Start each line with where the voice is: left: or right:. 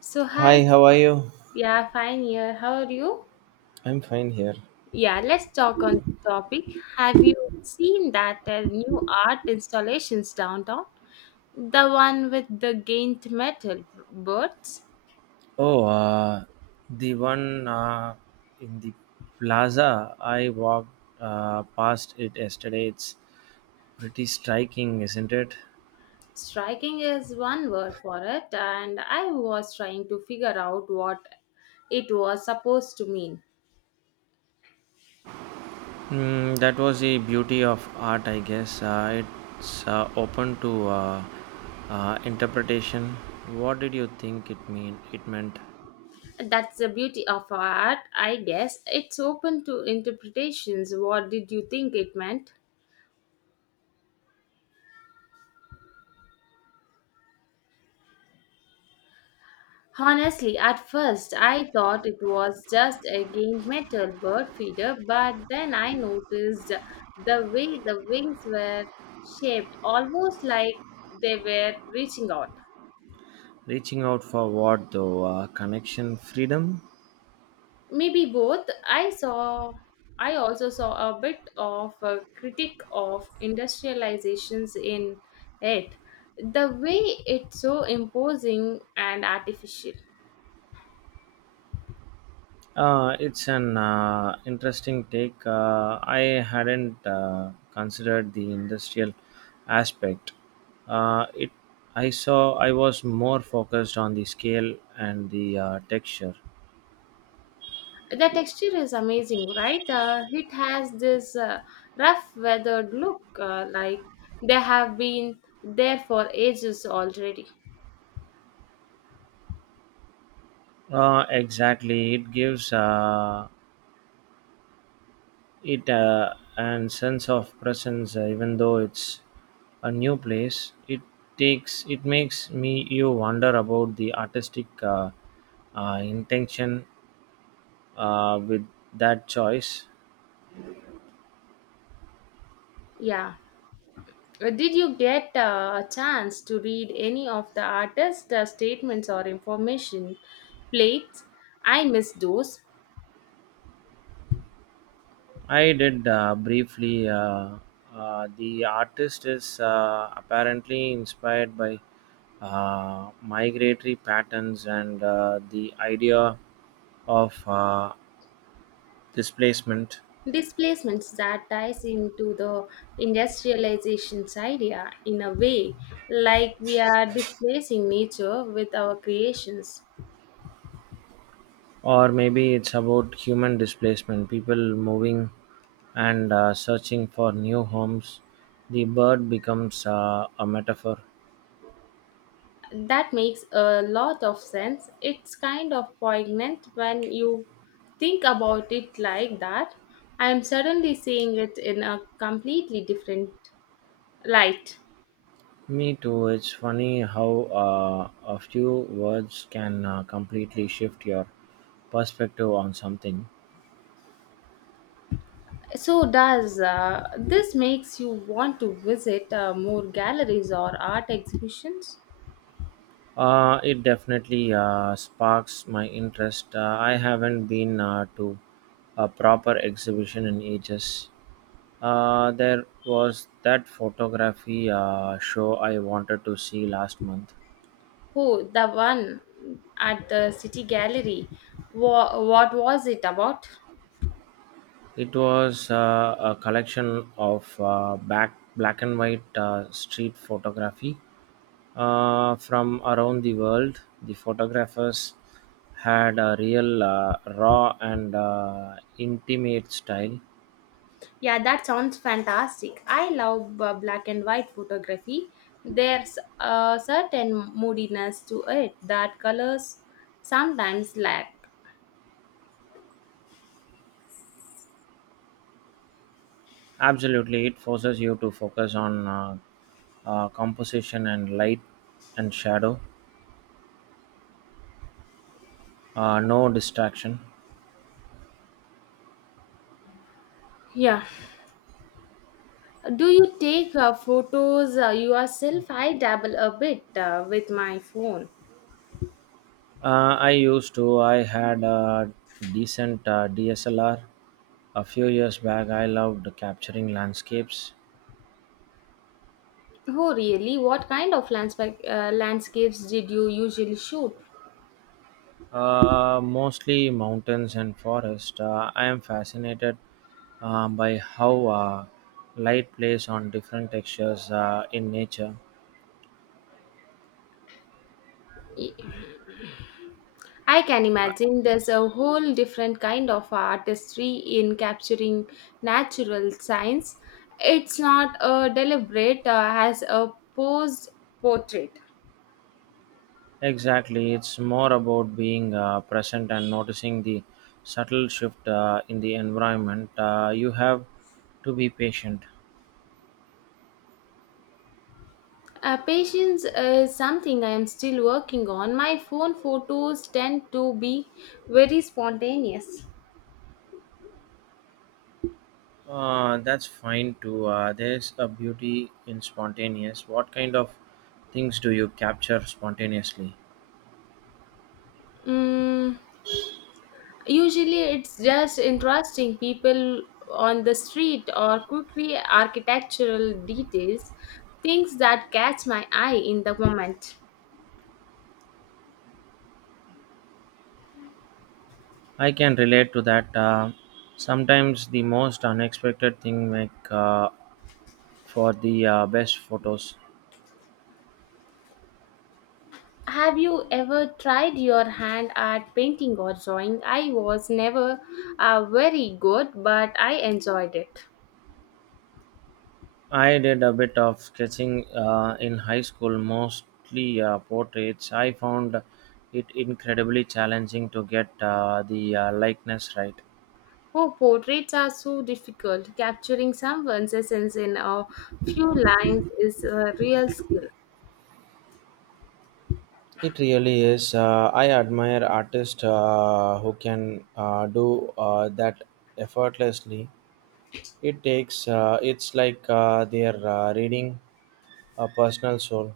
left: So hi,
right: Hi, how are you?
left: yeah, fine here. How are you?
right: I'm fine here.
left: Yeah, let's talk on the topic. Have you seen that new art installations downtown? The one with the giant metal birds?
right: Oh, the one in the plaza. I walked past it yesterday. It's pretty striking, isn't it?
left: Striking is one word for it, and I was trying to figure out what it was supposed to mean.
right: Mm, that was the beauty of art, I guess. It's open to interpretation. What did you think it mean? It meant
left: That's the beauty of art, I guess. It's open to interpretations. What did you think it meant? Honestly, at first I thought it was just a game metal bird feeder, but then I noticed the way the wings were shaped, almost like they were reaching out.
right: reaching out for what, though? Connection, freedom.
left: Maybe both. I saw. I also saw a bit of a critique of industrializations in it, the way it's so imposing and artificial.
right: It's an interesting take. I hadn't considered the industrial aspect. Uh, it, I saw I was more focused on the scale and the texture.
left: The texture is amazing, right? It has this rough, weathered look, like they have been there for ages already.
right: Exactly, it gives it an sense of presence, even though it's a new place. It makes me you wonder about the artistic intention with that choice.
left: Yeah. Did you get a chance to read any of the artist statements or information plates? I miss those
right: I did briefly. The artist is apparently inspired by migratory patterns and the idea of displacement,
left: displacements that ties into the industrialization's idea in a way, like we are displacing nature with our creations.
right: or maybe it's about human displacement, people moving and searching for new homes. The bird becomes a metaphor.
left: That makes a lot of sense. It's kind of poignant when you think about it like that. I am suddenly seeing it in a completely different light.
right: Me too. It's funny how a few words can completely shift your perspective on something.
left: So does this makes you want to visit more galleries or art exhibitions?
right: It definitely sparks my interest. I haven't been to a proper exhibition in ages. There was that photography show I wanted to see last month.
left: Who the one at the city gallery? What was it about?
right: It was a collection of back black and white street photography from around the world. The photographers had a real raw and intimate style.
left: Yeah, that sounds fantastic. I love black and white photography. There's a certain moodiness to it that colors sometimes lack.
right: Absolutely, it forces you to focus on composition and light and shadow, no distraction.
left: Yeah. Do you take photos yourself? I dabble a bit with my phone.
right: I used to, I had a decent DSLR a few years back. I loved capturing landscapes.
left: Oh, really? What kind of landscapes did you usually shoot?
right: Mostly mountains and forest. I am fascinated by how light plays on different textures in nature.
left: I can imagine there's a whole different kind of artistry in capturing natural science. It's not a deliberate as a posed portrait.
right: Exactly, it's more about being present and noticing the subtle shift in the environment. You have to be patient.
left: Patience is something I am still working on. My phone photos tend to be very spontaneous.
right: That's fine too. There's a beauty in spontaneous. What kind of things do you capture spontaneously?
left: Mm. Usually, it's just interesting people on the street or quickly architectural details, things that catch my eye in the moment.
right: I can relate to that. Sometimes the most unexpected thing make for the best photos.
left: Have you ever tried your hand at painting or drawing? I was never very good, but I enjoyed it.
right: I did a bit of sketching in high school, mostly portraits. I found it incredibly challenging to get the likeness right.
left: Oh, portraits are so difficult. Capturing someone's essence in a few lines is a real skill.
right: It really is. I admire artists who can do that effortlessly. It takes. It's like they're reading a personal soul.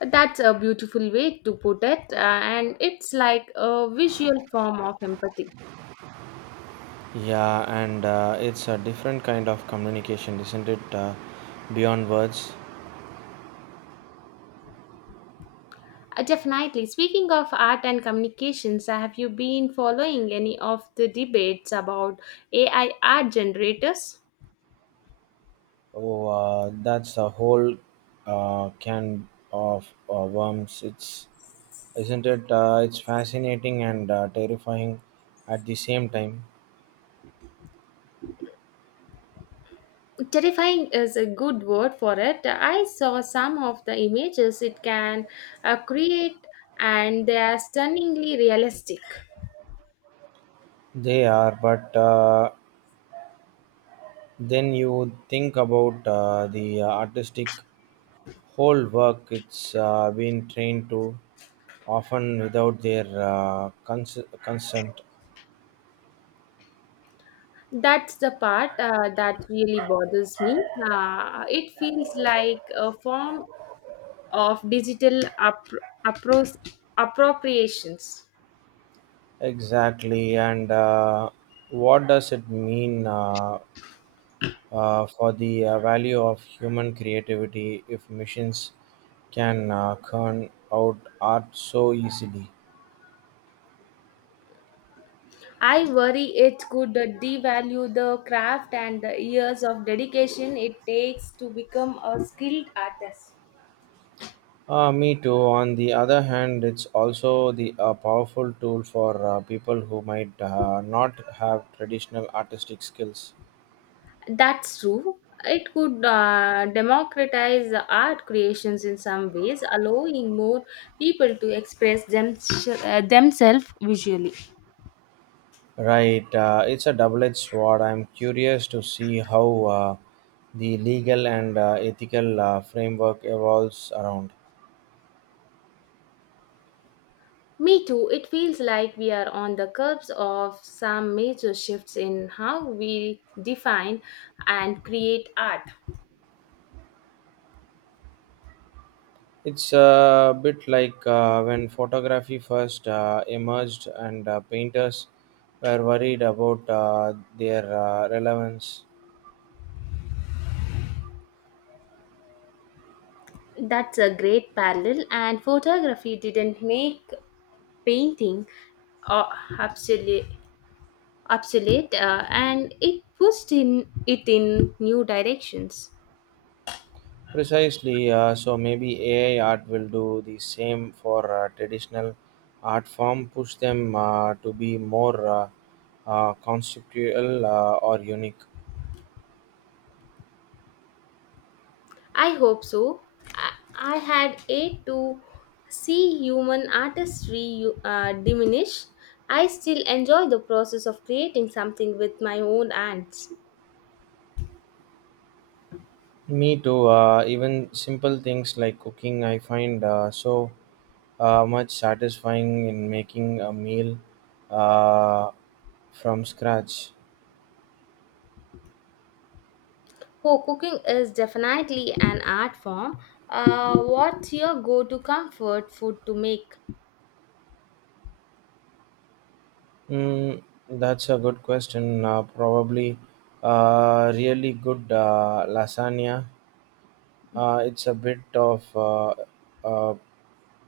left: That's a beautiful way to put it, and it's like a visual form of empathy.
right: Yeah, and it's a different kind of communication, isn't it? Beyond words.
left: Definitely. Speaking of art and communications, have you been following any of the debates about AI art generators?
right: Oh, that's a whole can of worms. It's isn't it? It's fascinating and terrifying at the same time.
left: Terrifying is a good word for it. I saw some of the images it can create, and they are stunningly realistic.
right: They are, but then you think about the artistic whole work it's been trained to, often without their consent.
left: That's the part that really bothers me. It feels like a form of digital appropriations.
right: Exactly. And what does it mean for the value of human creativity if machines can churn out art so easily?
left: I worry it could devalue the craft and the years of dedication it takes to become a skilled artist.
right: Me too. On the other hand, it's also the a powerful tool for people who might not have traditional artistic skills.
left: That's true. It could democratize the art creations in some ways, allowing more people to express themselves visually.
right: Right, it's a double edged sword. I'm curious to see how the legal and ethical framework evolves around.
left: Me too. It feels like we are on the cusp of some major shifts in how we define and create art.
right: It's a bit like when photography first emerged and painters were worried about their relevance.
left: That's a great parallel, and photography didn't make painting uh, obsolete, obsolete, and it pushed in it in new directions.
right: Precisely, so maybe AI art will do the same for traditional art form, push them to be more conceptual or unique.
left: I hope so. I, I had yet to see human artistry diminish. I still enjoy the process of creating something with my own hands.
right: Me too. Even simple things like cooking, I find so much satisfying in making a meal uh, from scratch.
left: Oh, cooking is definitely an art form. What's your go to comfort food to make?
right: Mm, that's a good question. Probably really good lasagna. It's a bit uh,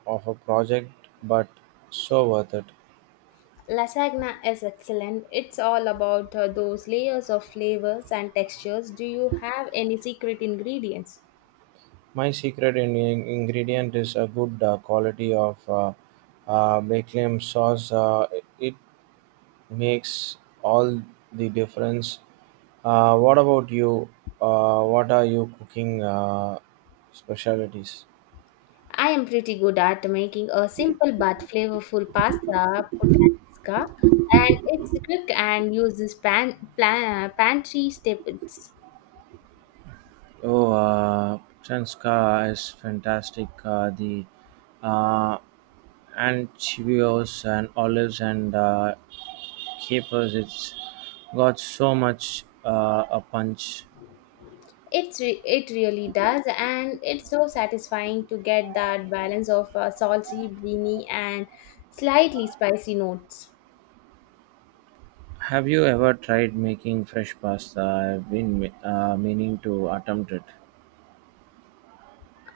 right: of a project, but so worth it.
left: Lasagna is excellent. It's all about those layers of flavors and textures. Do you have any secret ingredients?
right: My secret ingredient is a good quality of Baclam sauce. It makes all the difference. What about you? What are you cooking specialties?
left: I am pretty good at making a simple but flavorful pasta puttanesca, and it's quick and uses pantry staples.
right: Oh, Chanska is fantastic. The uh, anchovies and olives and capers, it's got so much a punch.
left: It really does, and it's so satisfying to get that balance of salty, beany, and slightly spicy notes.
right: Have you ever tried making fresh pasta? I've been meaning to attempt it.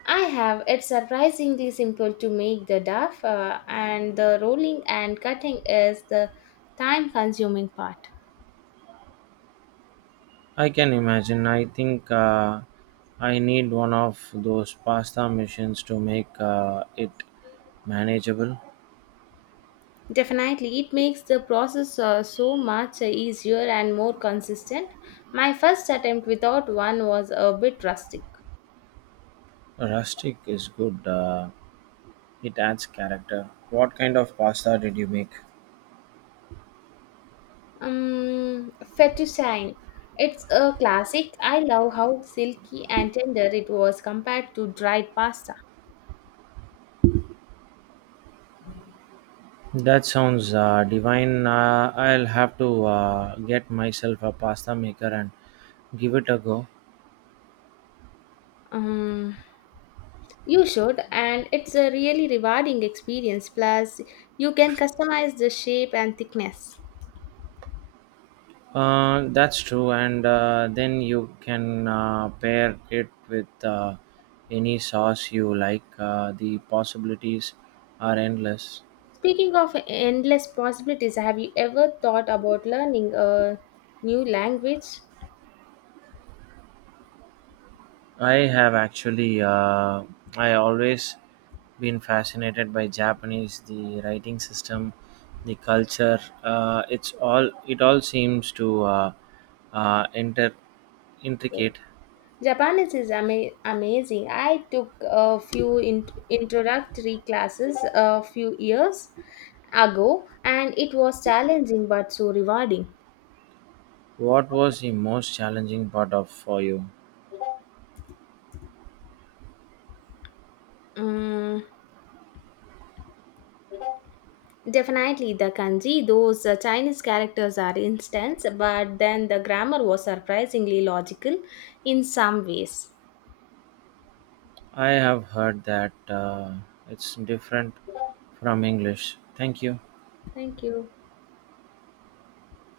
left: I have it's surprisingly simple to make the duff, and the rolling and cutting is the time-consuming part.
right: I can imagine. I think I need one of those pasta machines to make it manageable.
left: Definitely, it makes the process so much easier and more consistent. My first attempt without one was a bit rustic.
right: Rustic is good, it adds character. What kind of pasta did you make?
left: Fettuccine. It's a classic. I love how silky and tender it was compared to dried pasta.
right: That sounds divine. I'll have to get myself a pasta maker and give it a go.
left: Um, you should, and it's a really rewarding experience. Plus, you can customize the shape and thickness.
right: That's true, and then you can pair it with any sauce you like. The possibilities are endless.
left: Speaking of endless possibilities, have you ever thought about learning a new language?
right: I have actually, I always been fascinated by Japanese, the writing system, the culture. It's all, it all seems to uh, inter- intricate.
left: Amazing. I took a few introductory classes a few years ago and it was challenging but so rewarding.
right: What was the most challenging part of for you?
left: Mm, definitely the kanji, those Chinese characters are intense, but then the grammar was surprisingly logical in some ways.
right: I have heard that it's different from English. Thank you.
left: Thank you.